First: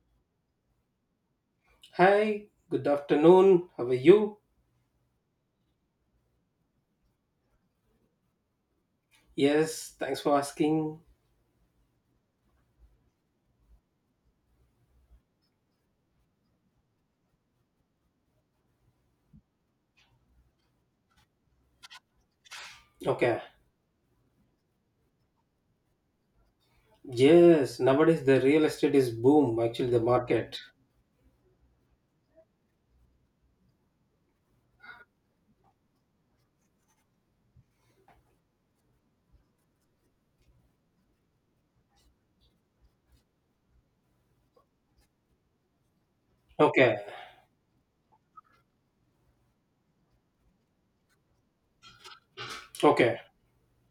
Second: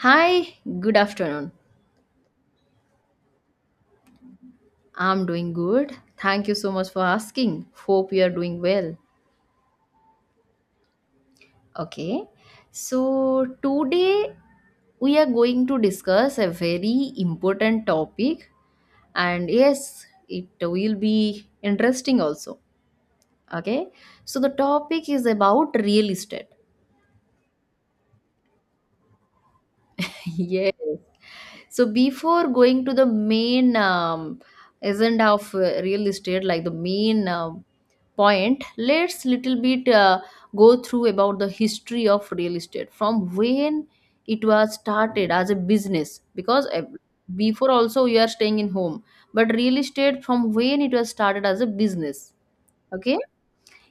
Hi, good afternoon. Hi, good afternoon. How are you? I'm doing good. Thank you so much for asking. Hope you are doing well. Yes, thanks for asking. Okay. So today we are going to discuss a very important topic, and yes, it will be interesting also. Okay. Okay. So the topic is about real estate. Yes, nowadays the real estate is boom, actually, the market. Yes. So before going to the main agenda of real estate, like the main point, let's little bit go through about the history of real estate from when it was started as a business because Okay, before also you are staying in home but real estate from when it was started as a business. okay. Okay.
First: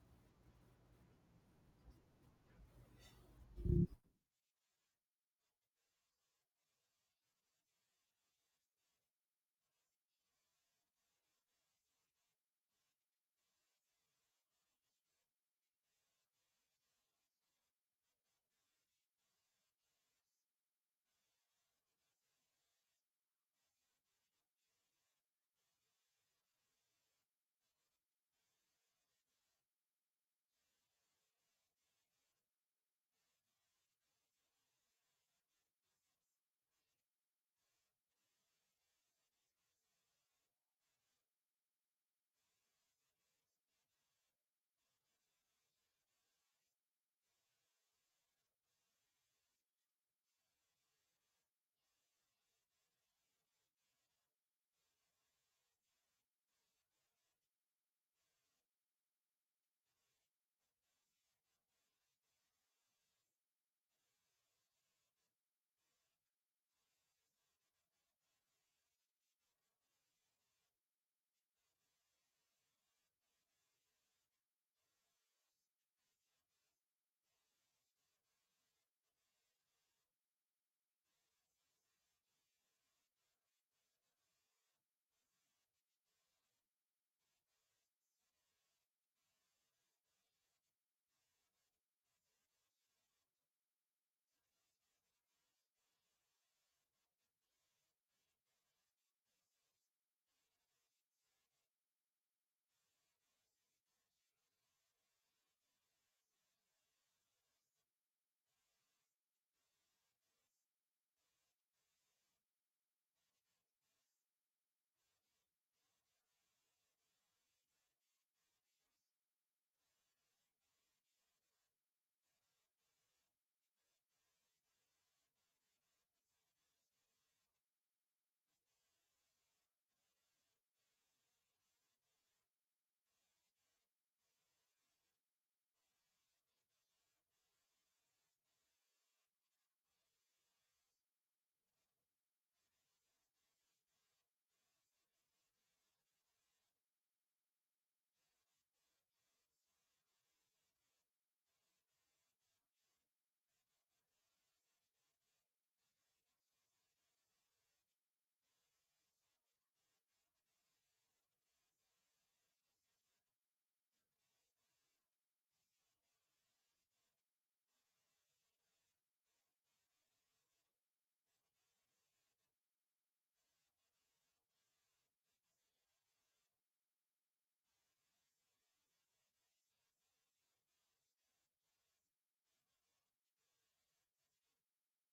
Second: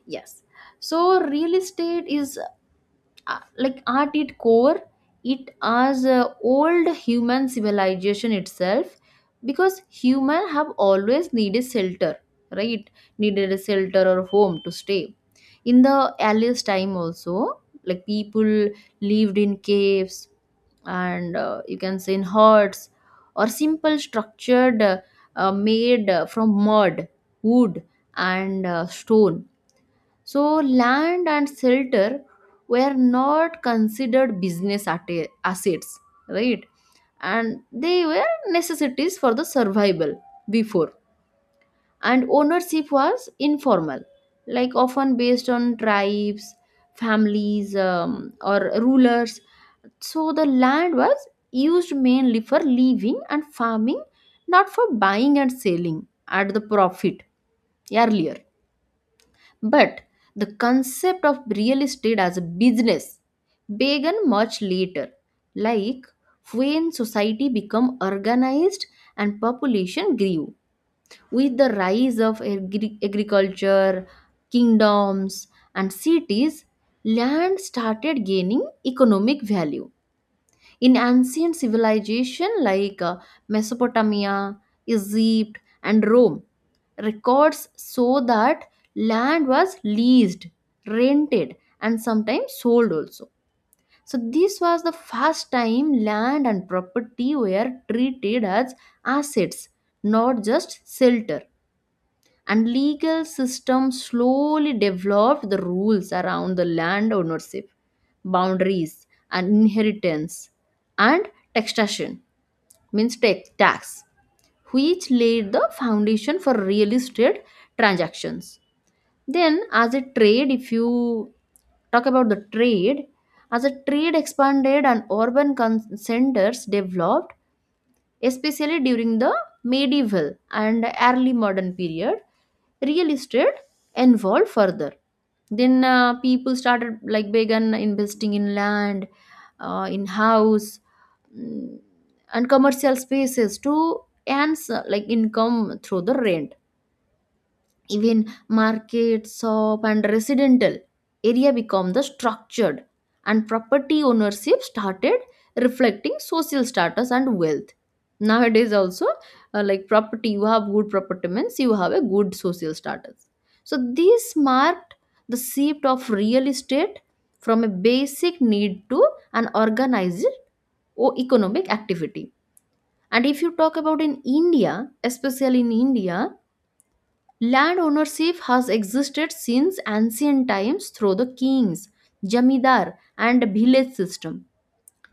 Yes. So real estate is, like at its core, it as old human civilization itself because human have always needed shelter, right? Needed a shelter or home to stay. In the earliest time also, like people lived in caves and, you can say in huts or simple structured made from mud, wood, and stone. So land and shelter were not considered business assets, right? And they were necessities for the survival before. And ownership was informal, like often based on tribes, families, or rulers. So the land was used mainly for living and farming, not for buying and selling at the profit earlier, but the concept of real estate as a business began much later, like when society became organized and population grew. With the rise of agriculture, kingdoms, and cities, land started gaining economic value. In ancient civilization like Mesopotamia, Egypt, and Rome, records show that land was leased, rented, and sometimes sold also. So this was the first time land and property were treated as assets, not just shelter, and legal system slowly developed the rules around the land ownership, boundaries, and inheritance, and taxation means tax, which laid the foundation for real estate transactions. Then as a trade, if you talk about the trade, as a trade expanded and urban centers developed, especially during the medieval and early modern period, real estate evolved further. Then people started, like began investing in land, in house, mm, and commercial spaces to earn like income through the rent. Even market, shop, and residential area become the structured, and property ownership started reflecting social status and wealth. Nowadays, also, like property, you have good property means you have a good social status. So this marked the shift of real estate from a basic need to an organized or economic activity. And if you talk about in India, especially in India, land ownership has existed since ancient times through the kings, jamidar, and village system.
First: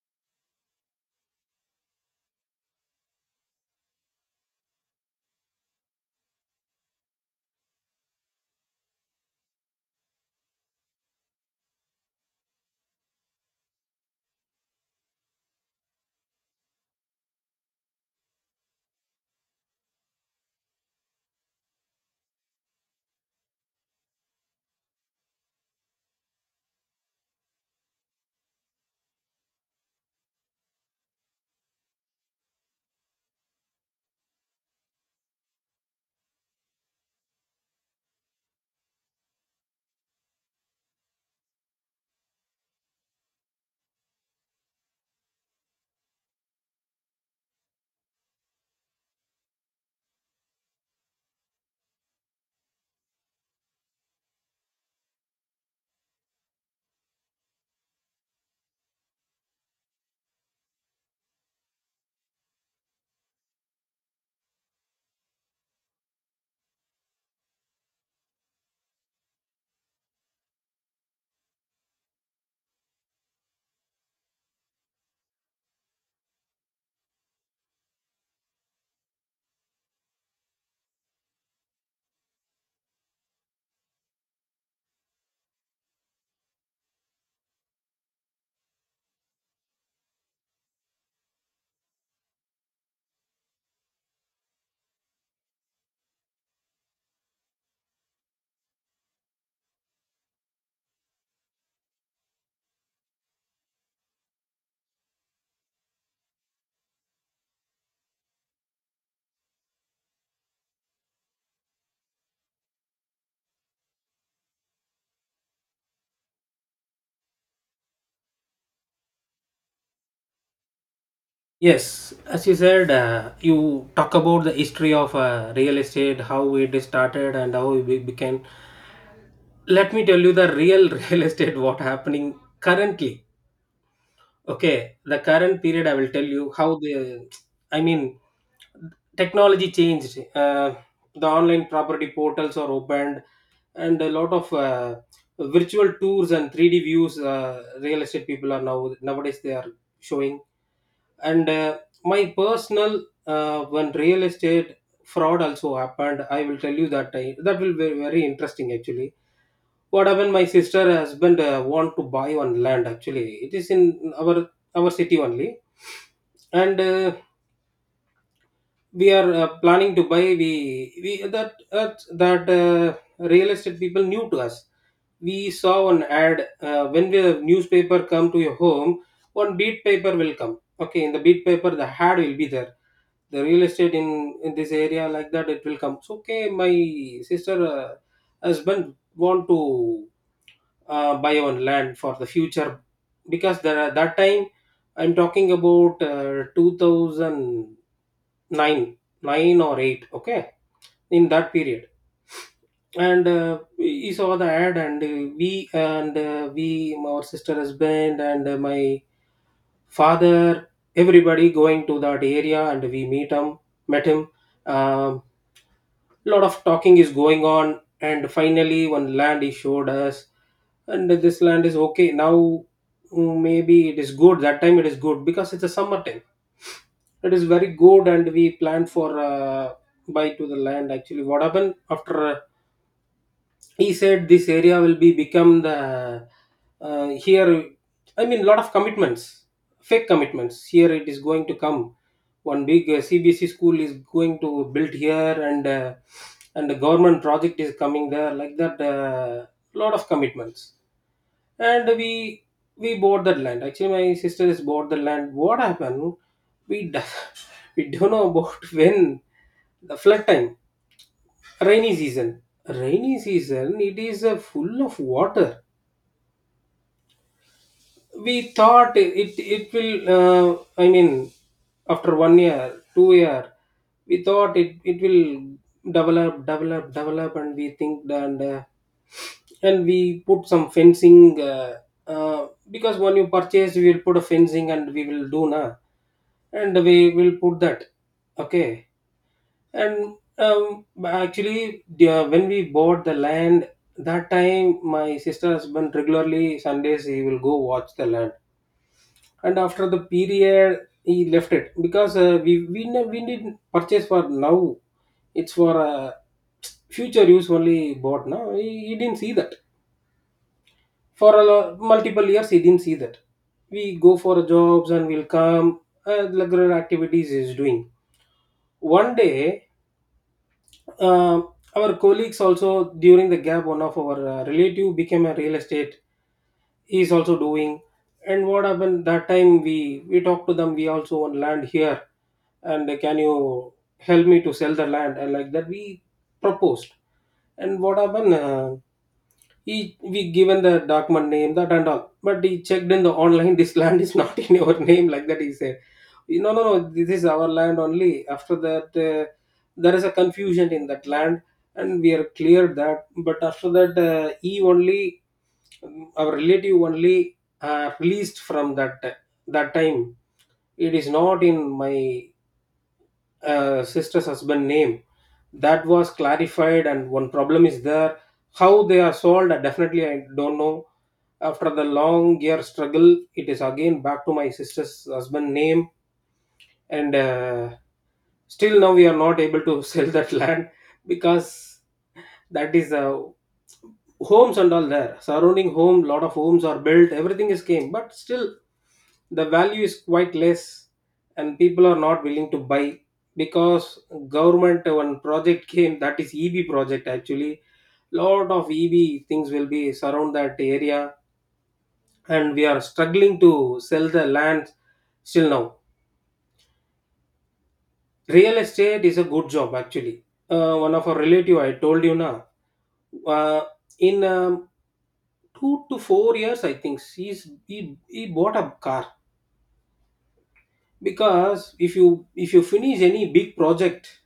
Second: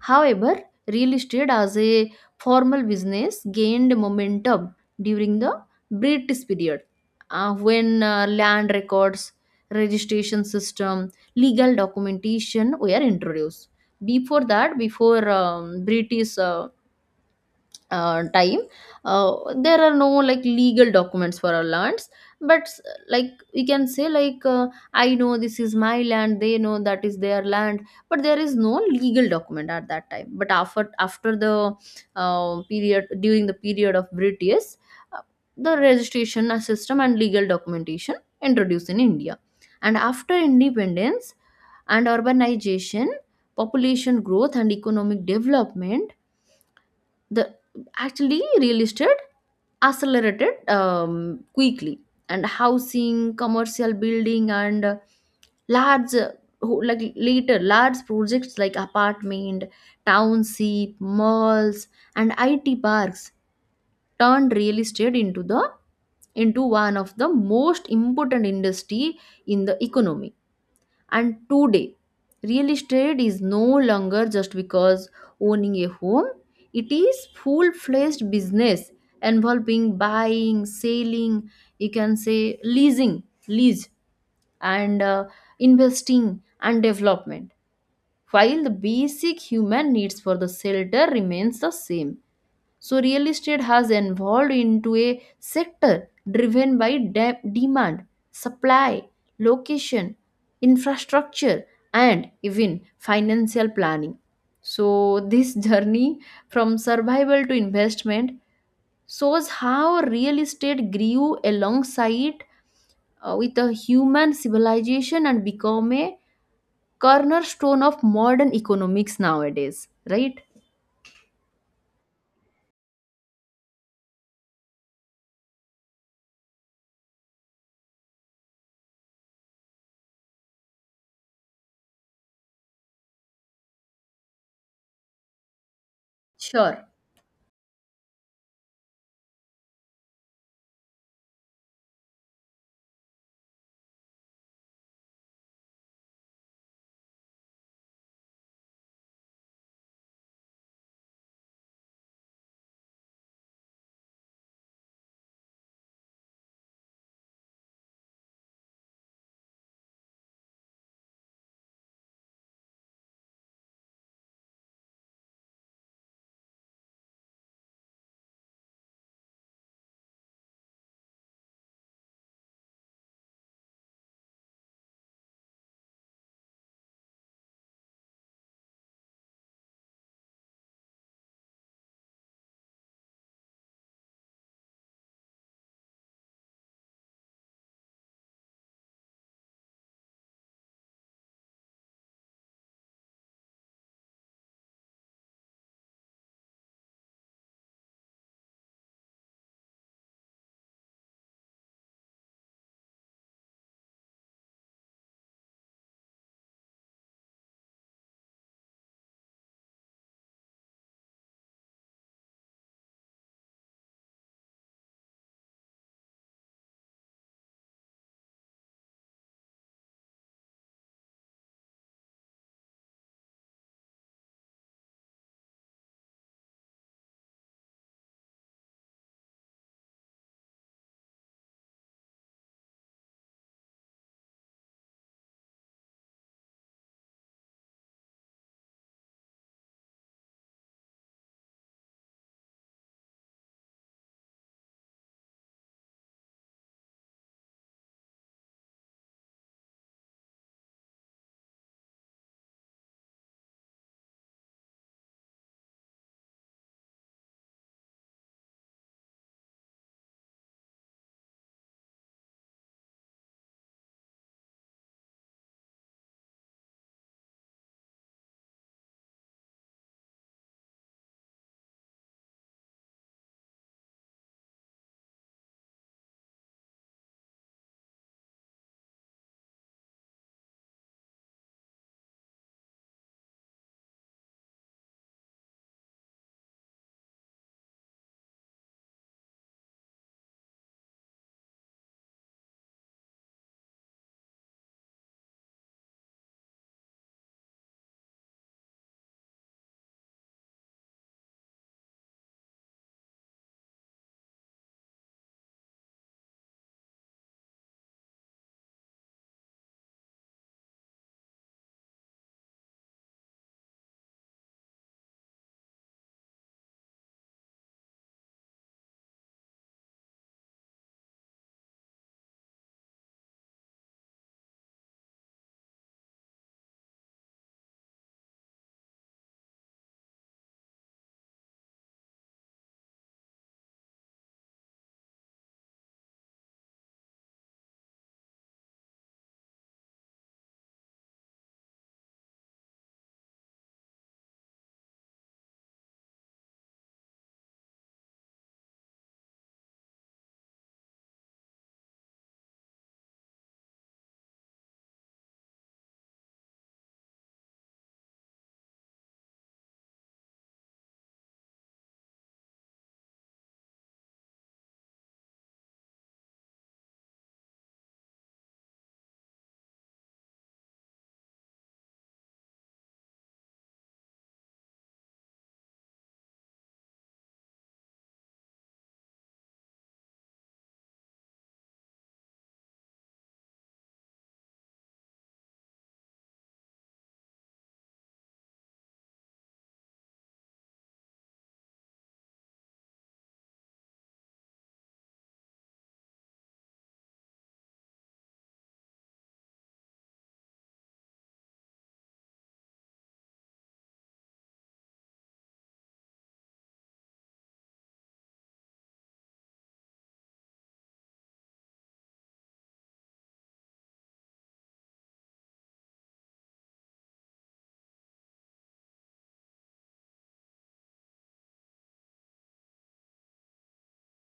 However, real estate as a formal business gained momentum during the British period, when land records, registration system, legal documentation were introduced. Before that, before British time, there are no like legal documents for our lands, but like we can say like, I know this is my land, they know that is their land, but there is no legal document at that time, but after the period, during the period of British, uh, the registration system and legal documentation introduced in India. And after independence and urbanization, population growth, and economic development, the actually real estate accelerated quickly, and housing, commercial building, and large like later large projects like apartment, township, malls, and IT parks turned real estate into the into one of the most important industry in the economy. And today, real estate is no longer just because owning a home, it is full fledged business involving buying, selling, you can say leasing, lease, and investing and development, while the basic human needs for the shelter remains the same. So real estate has evolved into a sector driven by demand, supply, location, infrastructure, and even financial planning. So this journey from survival to investment shows how real estate grew alongside with a human civilization and become a cornerstone of modern economics nowadays, right? Yes, as you said, you talk about the history of real estate, how it is started, and how it became. Let me tell you the real real estate what happening currently. Okay, the current period, I will tell you how Sure. the, I mean, technology changed. The online property portals are opened, and a lot of virtual tours and 3D views. Real estate people are now nowadays they are showing. And my personal, when real estate fraud also happened, I will tell you that that will be very interesting actually. What happened, my sister husband want to buy one land, actually it is in our our city only. And we are planning to buy. We that real estate people new to us, we saw an ad when the newspaper come to your home, one beat paper will come. Okay, in the beat paper the ad will be there, the real estate in this area, like that it will come. So okay, my sister husband want to buy on land for the future. Because there that time I'm talking about 2009, 9, nine or 8, okay, in that period. And we saw the ad. And we and we, my sister husband and my father, everybody going to that area, and we meet him, met him, um, lot of talking is going on. And finally one land he showed us. And this land is okay now. Maybe it is good, that time it is good because it's a summer time, it is very good. And we planned for buy to the land. Actually, what happened after, he said this area will be become the here, I mean, lot of commitments, fake commitments, here it is going to come one big CBC school is going to build here. And and the government project is coming there, like that lot of commitments. And we bought that land. Actually, my sister has bought the land. What happened, we, do, we don't know about when the flood time, rainy season. Rainy season, it is full of water. We thought it will, I mean, after 1 year, 2 year, we thought it will develop, develop, develop, and we think that, and we put some fencing because when you purchase, we will put a fencing and we will do na, and we will put that. Okay, and actually yeah. When we bought the land, that time my sister husband regularly Sundays he will go watch the land. And after the period he left it because we didn't purchase for now, it's for future use only. Bought now, he didn't see that for a multiple years he didn't see that. We go for jobs and we'll come, regular activities is doing one day. Uh, our colleagues also during the gap, one of our relative became a real estate. He is also doing. And what happened that time? We talked to them. We also own land here, and can you help me to sell the land? And like that, we proposed. And what happened? He we given the document name that and all, but he checked in the online. This land is not in your name, like that. He said, "No, no, no. This is our land only." After that, there is a confusion in that land, and we are cleared that. But after that, he only our relative only released from that that time. It is not in my sister's husband name, that was clarified. And one problem is there, how they are solved I definitely I don't know. After the long year struggle, it is again back to my sister's husband name. And still, now we are not able to sell that land because that is homes and all there. Surrounding home, lot of homes are built, everything is came, but still the value is quite less, and people are not willing to buy because government one project came, that is EB project actually. Lot of EB things will be surround that area, and we are struggling to sell the land still now. Real estate is a good job actually. One of our relative I told you now. Uh, in 2 to 4 years, I think he bought a car because if you finish any big project,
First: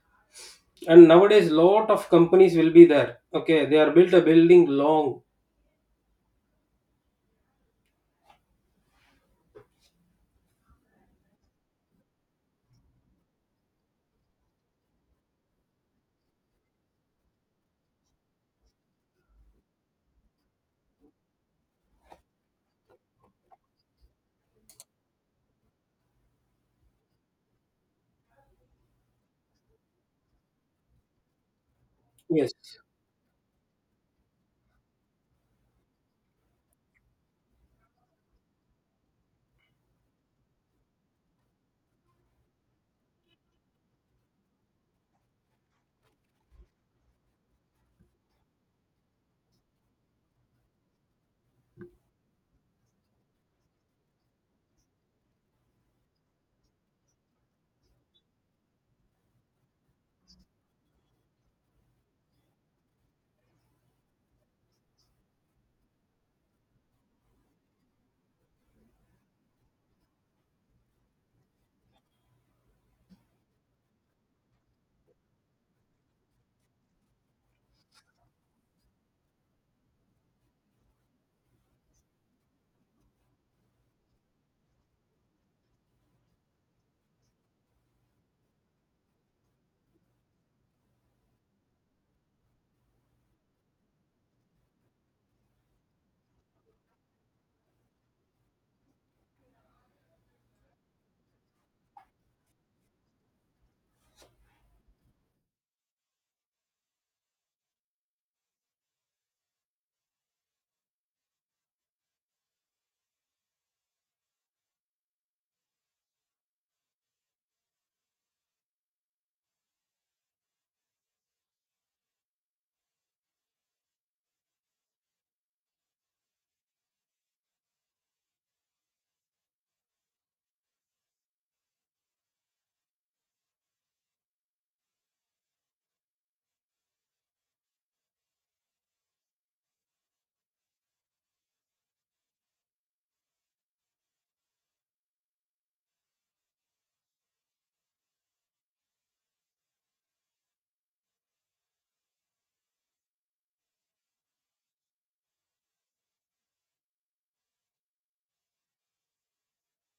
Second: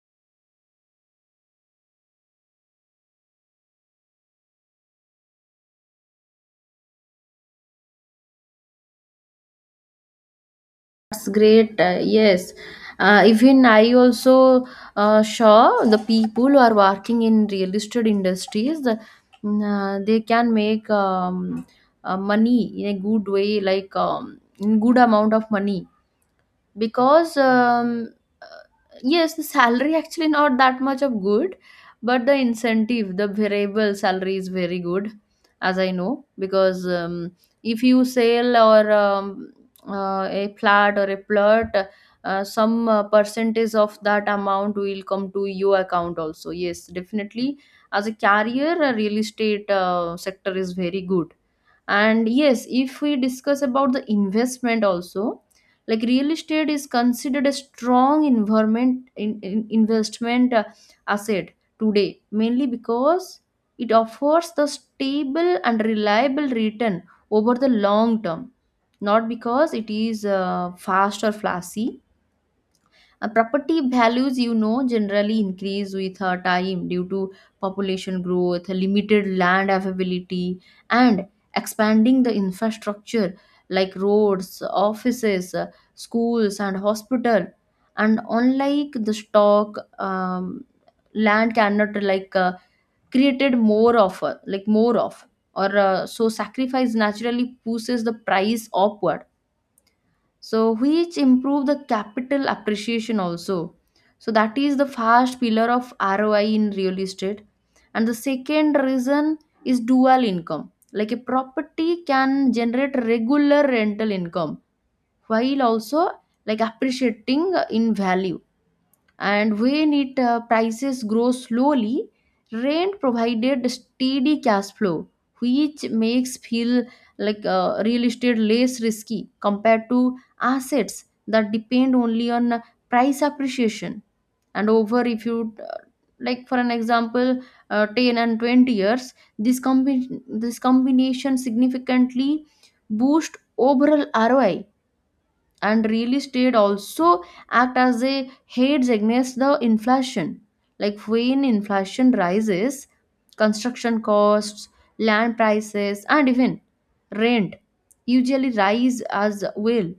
and nowadays lot of companies will be there. Okay, they are built a building long. That's great. Yes, even I also saw the people who are working in real estate industries. The, they can make money in a good way, like in good amount of money because uh, yes the salary actually not that much of good, but the Yes, incentive, the variable salary is very good, as I know, because if you sell or a flat or a plot, some percentage of that amount will come to your account also. Yes, definitely, as a carrier, real estate sector is very good. And yes, if we discuss about the investment also, like real estate is considered a strong environment in, investment asset today, mainly because it offers the stable and reliable return over the long term, not because it is fast or flashy. Property values, you know, generally increase with time due to population growth, limited land availability, and expanding the infrastructure like roads, offices, schools, and hospital. And unlike the stock, um, land cannot like, created more of, like more of, or so sacrifice naturally pushes the price upward, so which improve the capital appreciation also. So that is the first pillar of ROI in real estate. And the second reason is dual income, like a property can generate regular rental income while also like appreciating in value. And when it, prices grow slowly, rent provided steady cash flow, which makes feel like, real estate less risky compared to assets that depend only on price appreciation. And over, if you like for an example, 10 and 20 years, this this combination significantly boost overall ROI. And real estate also act as a hedge against the inflation, like when inflation rises, construction costs, land prices, and even rent usually rise as well.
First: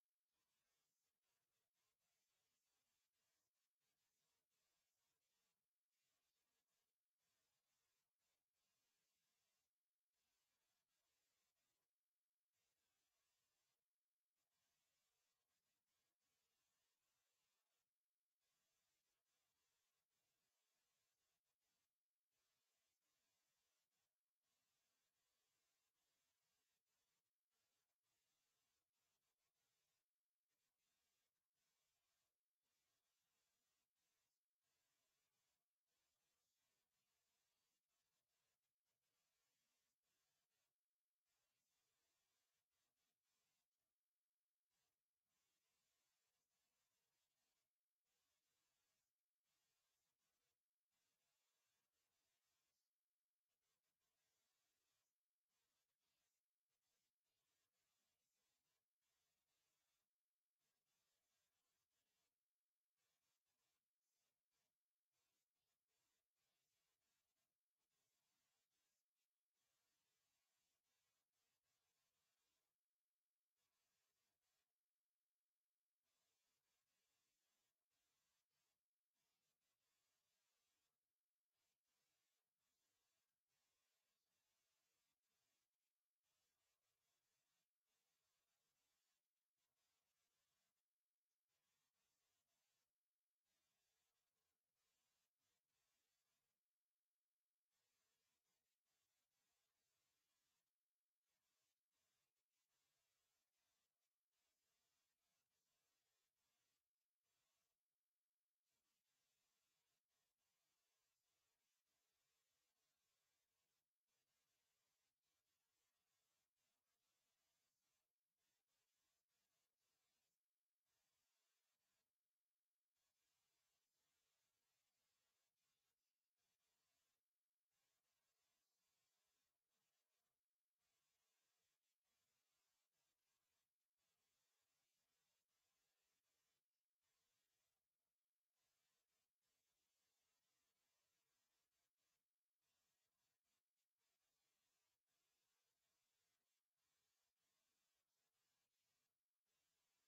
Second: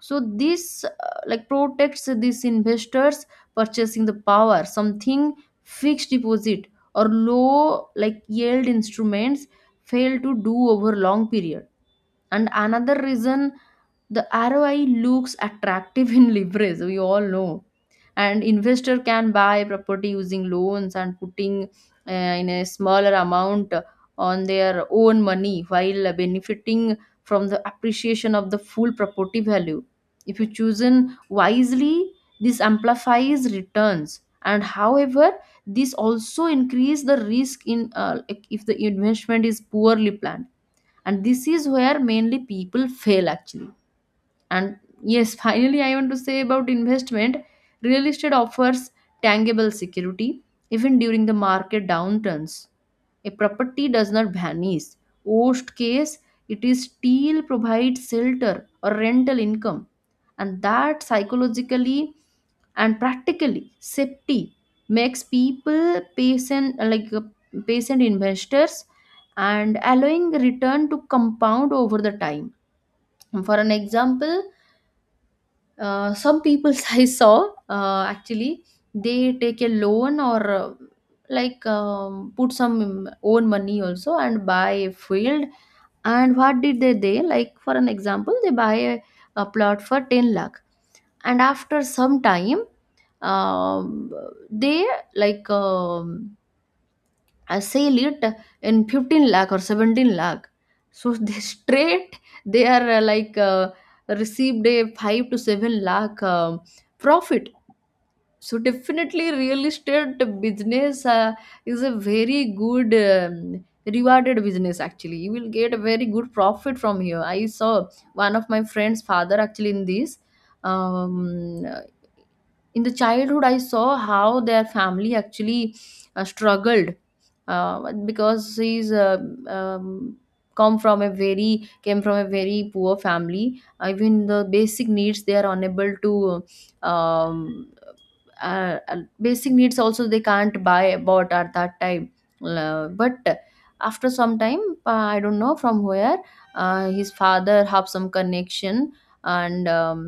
So this, like protects these investors purchasing the power, something fixed deposit or low like yield instruments fail to do over long period. And another reason, the ROI looks attractive in leverage, we all know. And investor can buy property using loans and putting uh, in a smaller amount on their own money while benefiting from the appreciation of the full property value if you chosen wisely. This amplifies returns, and however, this also increase the risk in, if the investment is poorly planned. And this is where mainly people fail actually. And yes, finally I want to say about investment, real estate offers tangible security. Even during the market downturns, a property does not vanish. Worst case, it is still provides shelter or rental income. And that psychologically and practically safety makes people patient, like patient investors, and allowing return to compound over the time. For an example, some people I saw, actually they take a loan or, like put some own money also and buy a field. And what did they like for an example they buy a plot for 10 lakh, and after some time, um, they like, I sell it in 15 lakh or 17 lakh. So they straight they are, like received a 5 to 7 lakh profit. So definitely, real estate business is a very good, rewarded business. Actually, you will get a very good profit from here. I saw one of my friend's father actually in this. Um, in the childhood, I saw how their family actually struggled, because he's, um, come from a very came from a very poor family. Even the basic needs they are unable to basic needs also they can't buy about at that time. But after some time, I don't know from where, his father have some connection, and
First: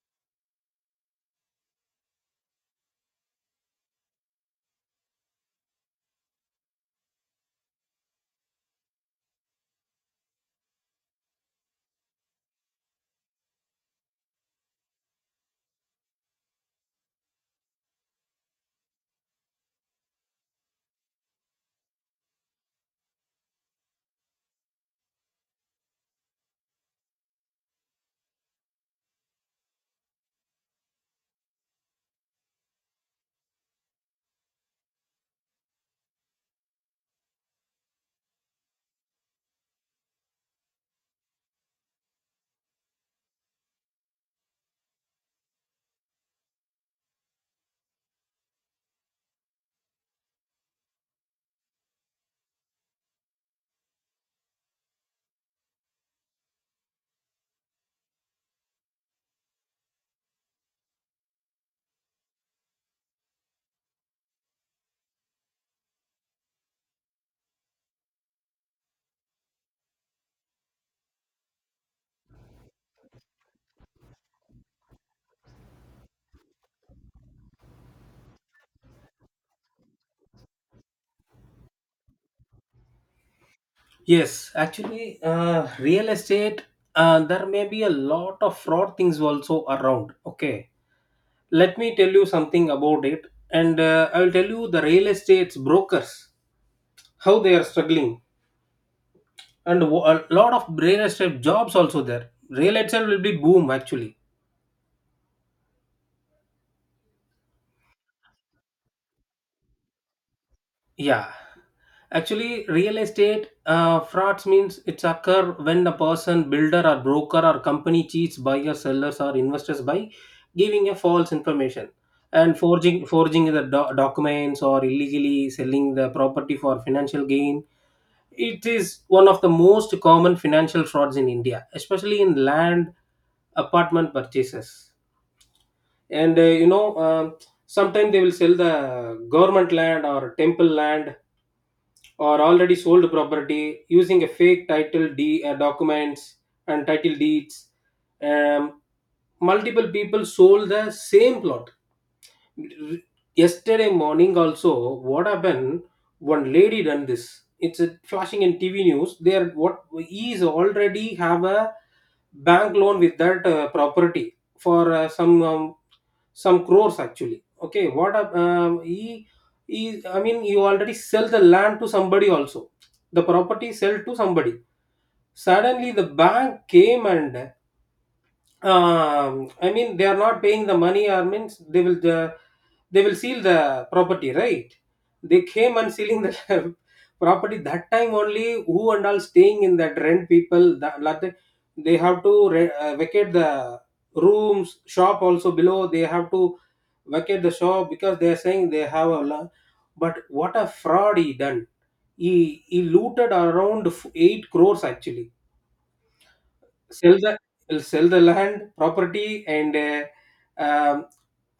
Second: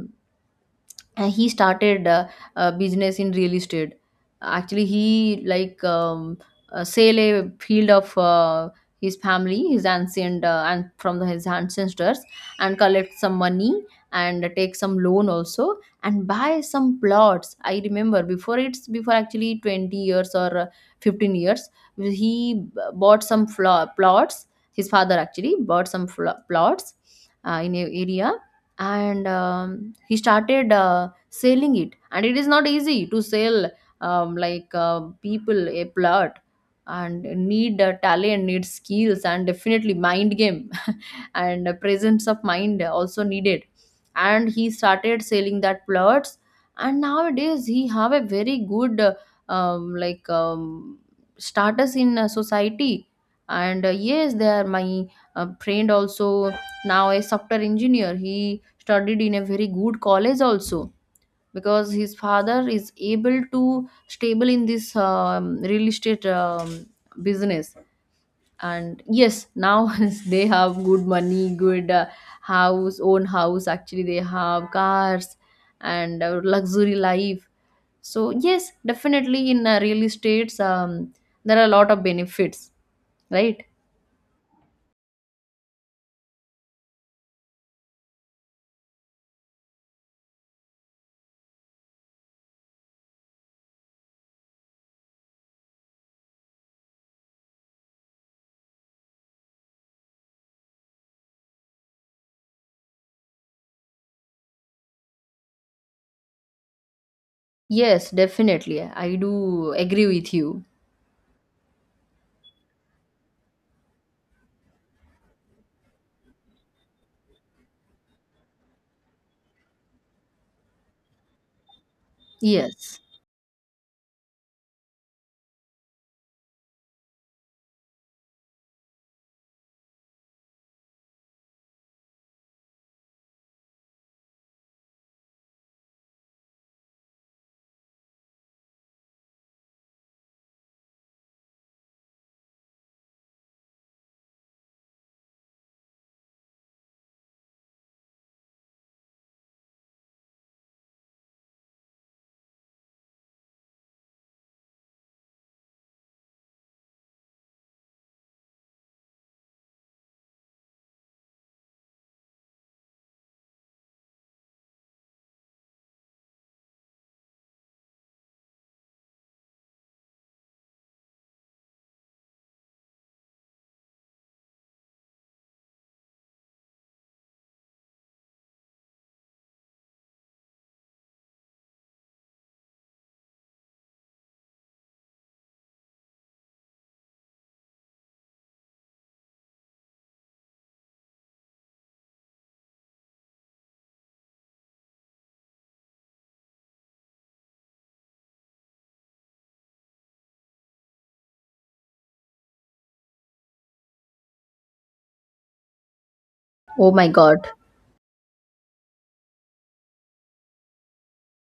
and he started a business in real estate. Actually he like sell a field of his family, his ancient and from his ancestors, and collect some money and take some loan also and buy some plots. I remember before, it's before actually 20 years or 15 years, he bought some plots. His father actually bought some plots in a area. And he started selling it, and it is not easy to sell, like people a plot, and need talent, need skills, and definitely mind game, and presence of mind also needed. And he started selling that plots, and nowadays he have a very good like status in society. And yes, they are my friend also, now a software engineer. He studied in a very good college also, because his father is able to stable in this real estate business. And yes, now they have good money, good house, own house, actually they have cars and luxury life. So yes, definitely in real estates, there are a lot of benefits, right? yes. Actually, real estate. There may be a lot of fraud things also around. Okay, let me tell you something about it. And I will tell you the real estate's brokers, how they are struggling. And a lot of real estate jobs also there, real estate will be boom actually. Yes, definitely, I do agree with you. Yeah, actually real estate frauds means it's occur when a person, builder or broker or company, cheats buyers, sellers or investors by giving a false information and Yes. forging the documents or illegally selling the property for financial gain. It is one of the most common financial frauds in India, especially in land apartment purchases. And sometimes they will sell the government land or temple land, or already sold property using a fake title documents and title deeds. Um, Multiple people sold the same plot yesterday morning also. What happened, one lady done this, it's a flashing in TV news there. What, he is already have a bank loan with that property for some crores actually. Okay, what hap- he I mean, you already sell the land to somebody also, the property sell to somebody, suddenly the bank came. And I mean they are not paying the money, or means they will they will seal the property, right? They came and sealing the property that time only. Who and all staying in that rent people, they have to vacate the rooms, shop also below they have to vacate the shop, because they are saying they have a lot. But what a fraud he done, he looted around 8 crores actually, Oh my sell god. the sell the land property. And um,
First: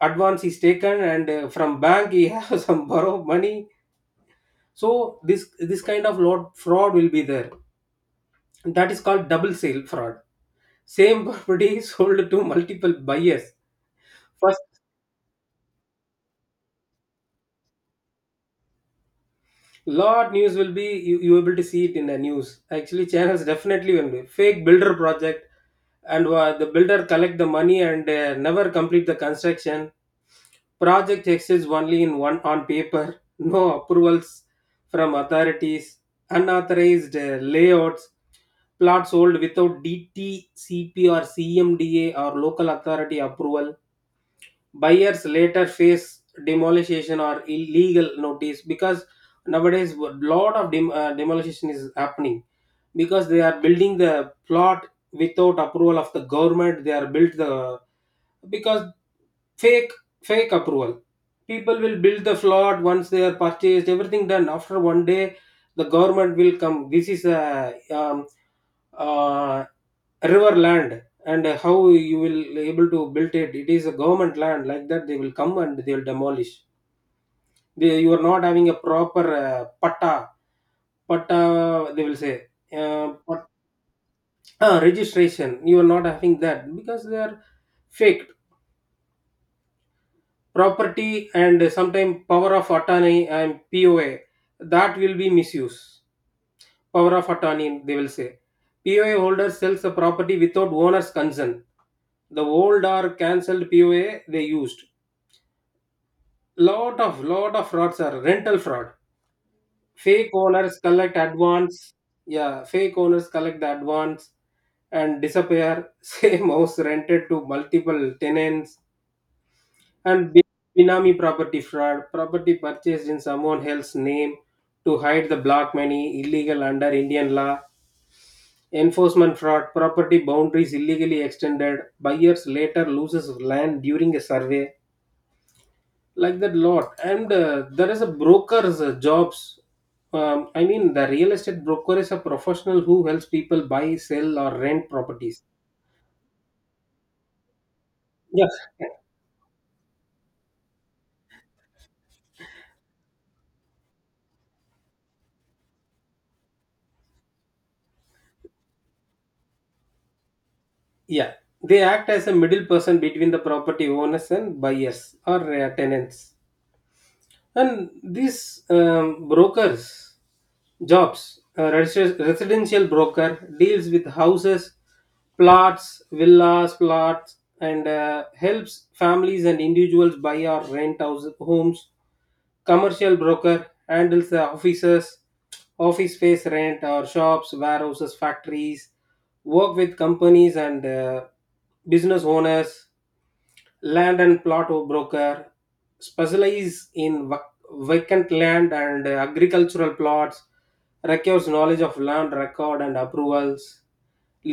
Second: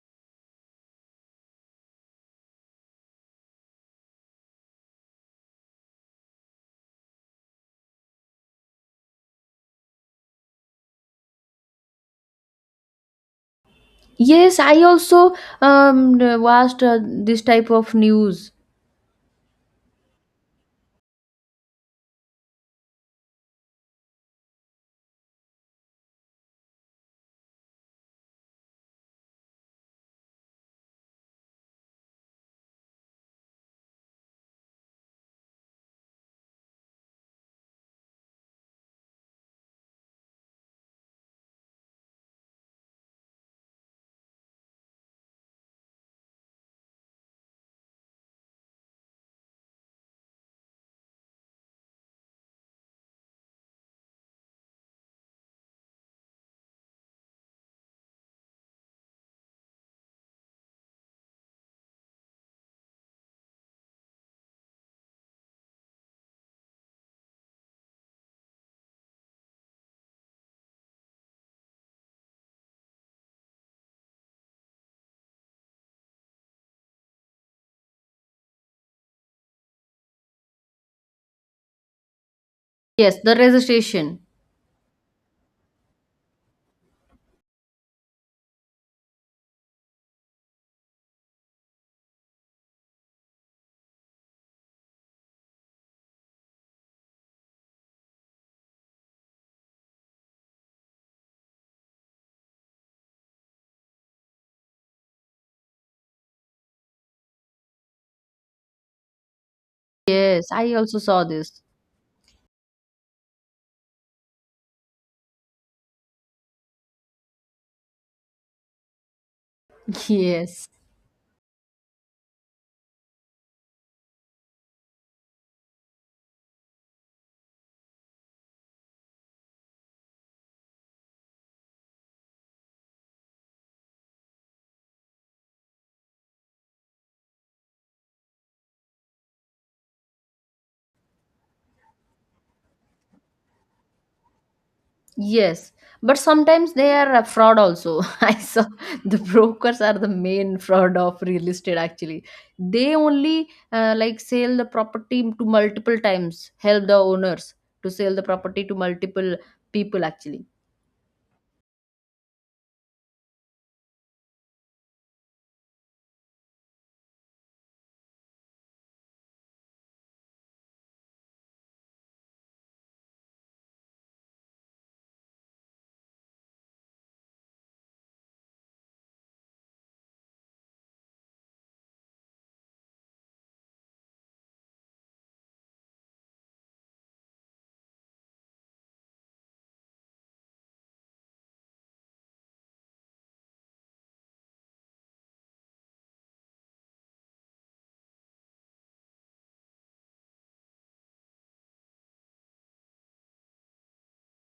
advance is taken. And from bank he has some borrow money. So this kind of lot fraud will be there, that is called double sale fraud, same property sold to multiple buyers Yes, first. I also watched this type of news. Lot news will be, you able to see it in the news actually channels, definitely will be fake builder project. And the builder collect the money and never complete the construction. Project exists only in one on paper, no approvals from authorities, unauthorized layouts, plots sold without DTCP or CMDA or local authority approval. Buyers later face demolition or illegal notice because nowadays a lot of demolition is happening because they are building the plot without approval of the government. They are built the, because fake fake approval people will build the plot, once they are purchased everything done. After one day the government will come, this is a uh, river land. And how you will able to build it, it is a government land, like that they will come and they will demolish. You are not having a proper patta, patta they will say. uh, Yes, the pat- registration. Registration, you are not having that because they are fake property. And sometime power of attorney and POA, that will be misuse. Power of attorney, they will say, POA holder sells the property without owner's consent, the old or cancelled POA they used. Lot of frauds are rental fraud, fake Yes, I owners also collect saw this. advance. Yeah, fake owners collect the advance and disappear. Same house rented to multiple tenants. And Yes, binami property fraud, property purchased in someone else's name to hide the black money, illegal under Indian law. Enforcement fraud, property boundaries illegally extended, buyers later loses land during a survey, like that lot. And there is a broker's jobs. I mean, the real estate broker is a professional who helps people buy, sell, or rent properties. yes, but sometimes they are a fraud also. I Yeah, saw the brokers are the main fraud of real estate actually. They only like sell the property to multiple times, help the owners to sell the property to multiple people actually. yeah, they act as a middle person between the property owners and buyers or tenants. And these brokers jobs, a residential broker deals with houses, plots, villas, plots, and helps families and individuals buy or rent house, homes. Commercial broker handles the offices, office space rent or shops, warehouses, factories, work with companies and business owners. Land and plot broker specialize in vacant land and agricultural plots, requires knowledge of land record and approvals.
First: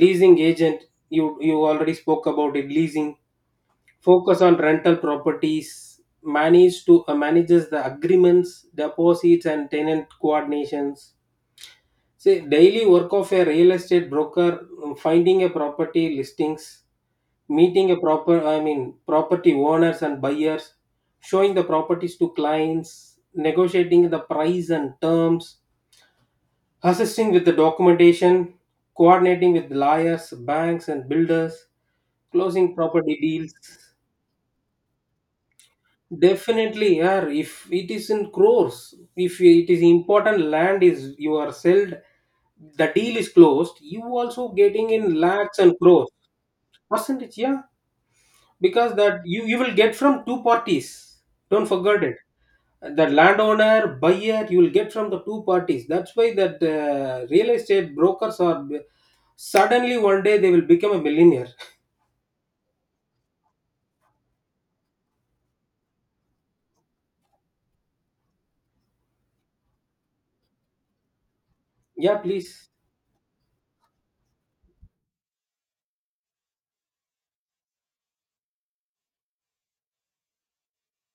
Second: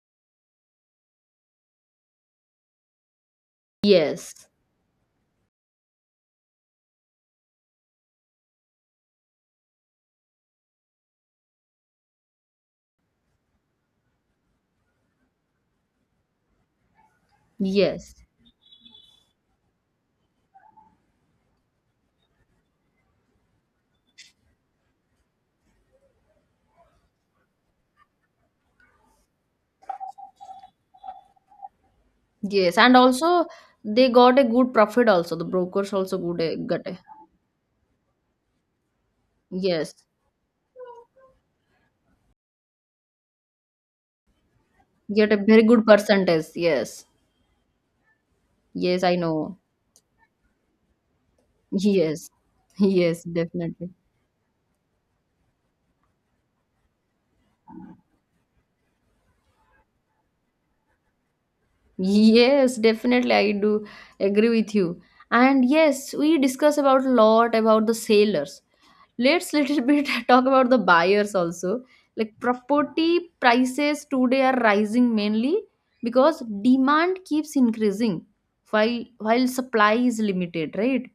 Leasing agent, you already spoke about it, leasing focus Yes, on rental properties, manages the agreements, deposits and tenant coordinations. Say daily work of a real estate broker, finding a property listings, meeting a yes. proper I mean property owners and buyers, showing the properties to clients, negotiating the price and terms, assisting with the documentation, coordinating with lawyers, banks and builders, closing Yes, and property also deals. they got a good profit also. The brokers also good, eh, got Definitely, a, yeah, if it is in crores, if it is yes, important land is you are sold, the deal is closed, you also getting in get a lakhs very and good crores. percentage. Yes, Percentage, yeah, because yes, I that you, know. you will get from two parties, don't forget it. Yes, The yes, landowner, definitely. buyer, you will get from the two parties. That's why that real estate brokers are suddenly one day they will become a millionaire. Yes, definitely, I do agree with you. And yes, we discuss about a lot about the sailors. Let's little bit talk about the buyers also. Yeah, Like, please. property prices today are rising mainly because demand keeps increasing while supply is limited, right?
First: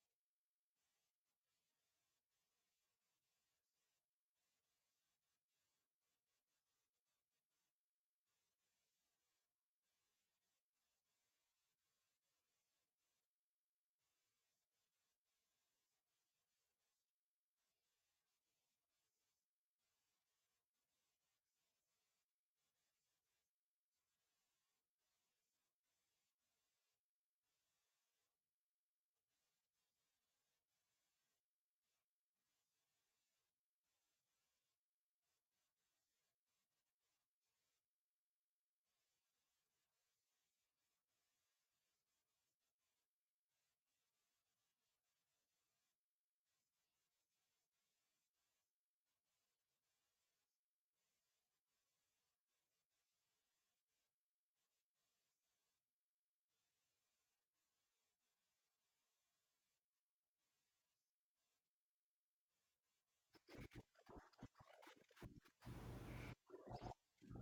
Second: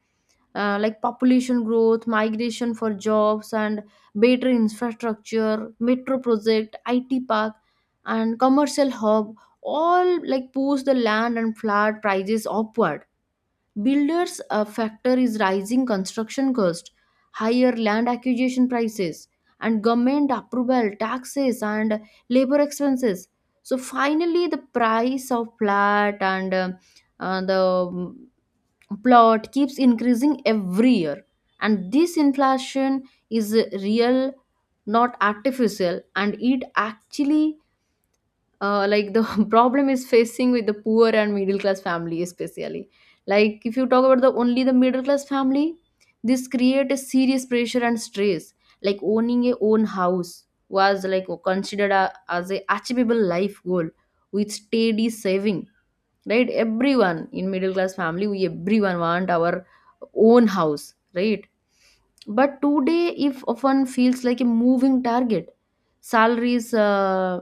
Like population growth, migration for jobs and better infrastructure, metro project, IT park and commercial hub all like push the land and flat prices upward. Builders a factor is rising construction cost, higher land acquisition prices, and government approval taxes and labor expenses. So finally, the price of flat and the, um, plot keeps increasing every year, and this inflation is real, not artificial, and it actually like, the problem is facing with the poor and middle class family, especially like if you talk about the only the middle class family. This create a serious pressure and stress, like owning a own house was like considered a, as a achievable life goal with steady saving, right? Everyone in middle class family, we everyone want our own house, right? But today if often feels like a moving target. Salaries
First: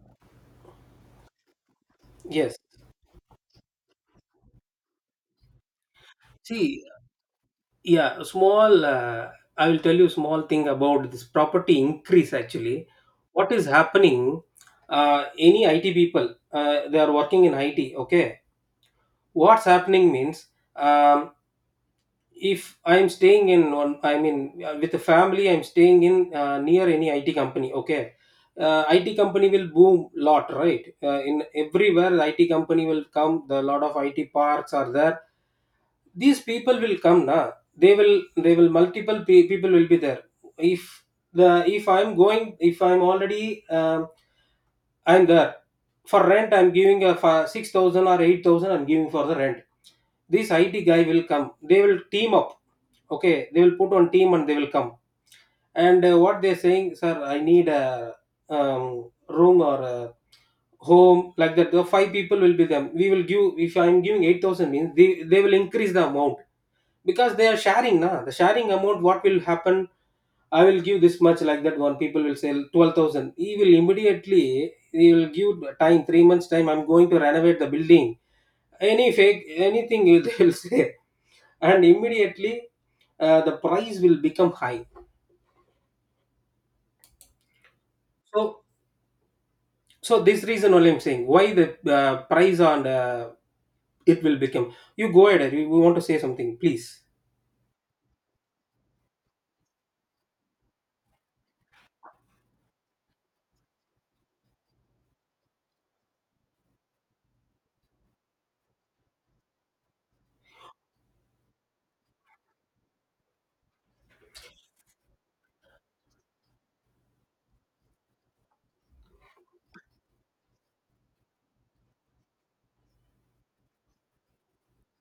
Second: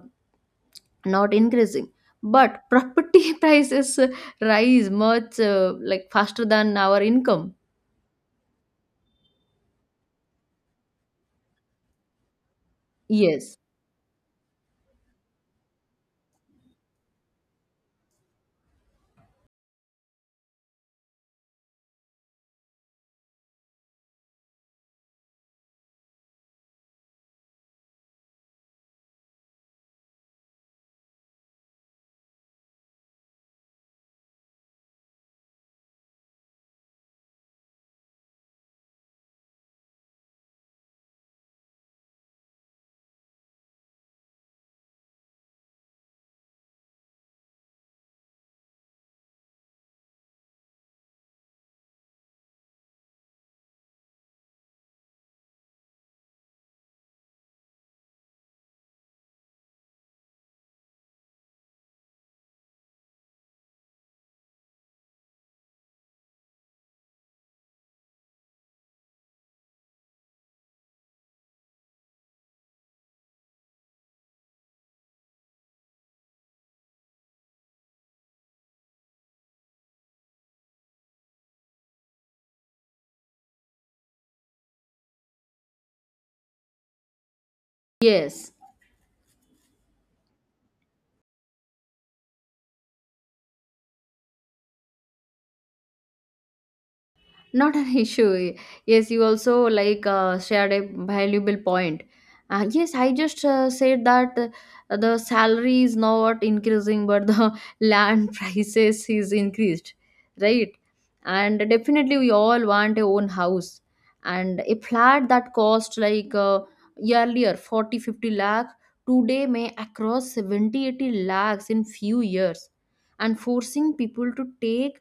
not increasing, Yes. but property prices rise much like faster than See, our income. yeah, small I will tell you small thing about this property increase actually. What Yes. is happening, any it people they are working in it, okay? What's happening means, um, if I'm staying in one, I mean, with the family I'm staying in near any it company, okay? It company will boom lot, right? In everywhere, the it company will come, the lot of it parks are there. These people will come na, they will multiple people will be there. If the if I'm going, if I'm already I'm there for rent. I'm giving a 6,000 or 8,000 I'm giving for the rent. This it guy will come, they will team up, okay? They will put on team and they will come. And what they're saying, sir, I need a um, room or a home, like that. The five people will be them, we will give. If I'm giving 8,000 means, they will increase the amount because they are sharing na, the sharing amount, what will happen. I will give this much, like that. One people will say 12,000. He will immediately, he will give time, 3 months time, I'm going to renovate the building. Any fake, anything they will say. And immediately the price will become high. Yes. So, so this reason only I'm saying why the price on it will become. You go ahead, you want to say something, please. Not an issue. Yes, you also like shared a valuable point. Yes, I just said that the salary is not increasing, but the land prices is increased, right? And definitely, we all want a own house, and a flat that cost like earlier 40 50 lakh, today may across 70 80 lakhs in few years, and forcing people to take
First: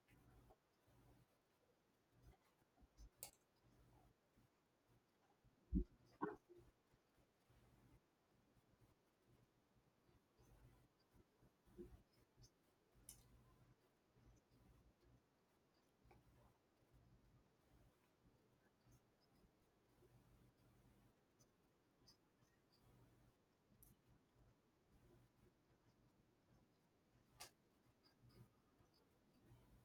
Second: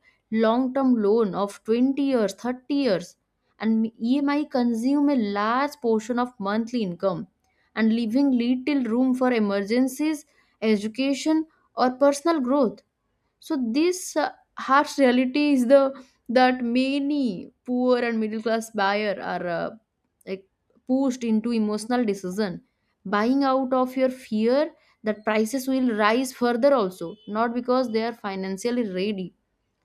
long term loan of 20 years, 30 years, and EMI consume a large portion of monthly income, and leaving little room for emergencies, education, or personal growth. So, this harsh reality is the, that many poor and middle class buyer are like pushed into emotional decision, buying out of your fear that prices will rise further also, not because they are financially ready.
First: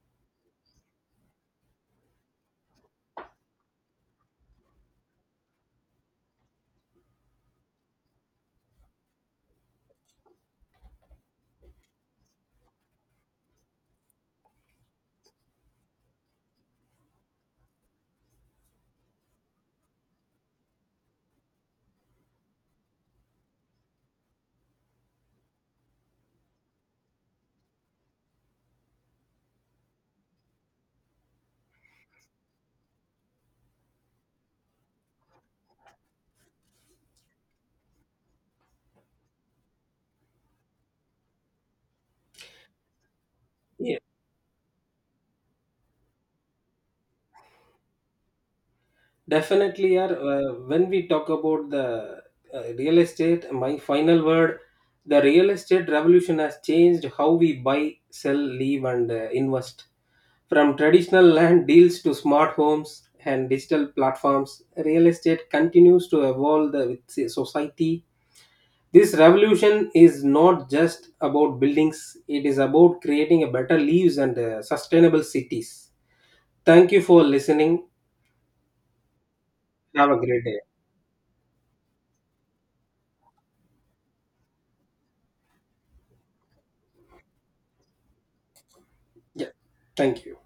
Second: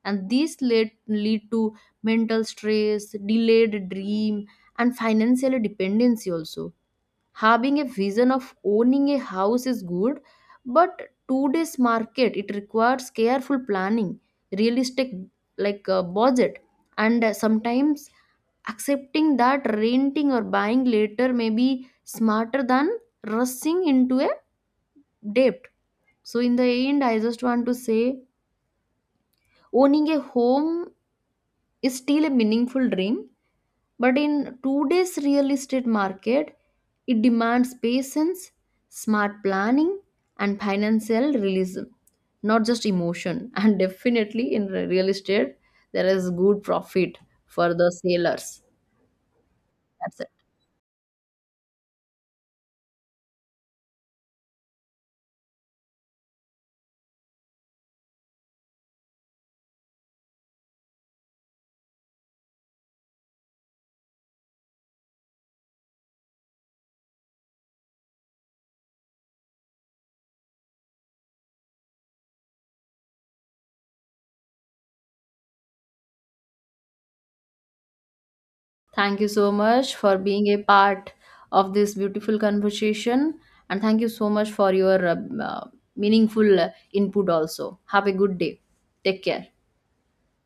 And these lead to mental stress, delayed dream, and financial dependency also. Having a vision of owning a house is good, but today's market, it requires careful planning, realistic, like budget, and sometimes accepting that renting or buying later may be smarter than rushing into a debt. So in the end, I just want to say, owning a home is still a meaningful dream, but in today's real estate market, it demands patience, smart planning, and financial realism, not just emotion. And definitely in real estate, there is good profit for the sellers. Definitely, yeah. That's it. When we talk about the real estate, my final word, the real estate revolution has changed how we buy, sell, live, and invest. From traditional land deals to smart homes and digital platforms, real estate continues to evolve with the society. This revolution is not just about buildings; it is about creating a better lives and sustainable cities. Thank you for listening. Thank you so much Have for a great being a day. part of this beautiful conversation. And thank you so much for your uh, meaningful input also. Have a good day. Take care. Yeah, thank you.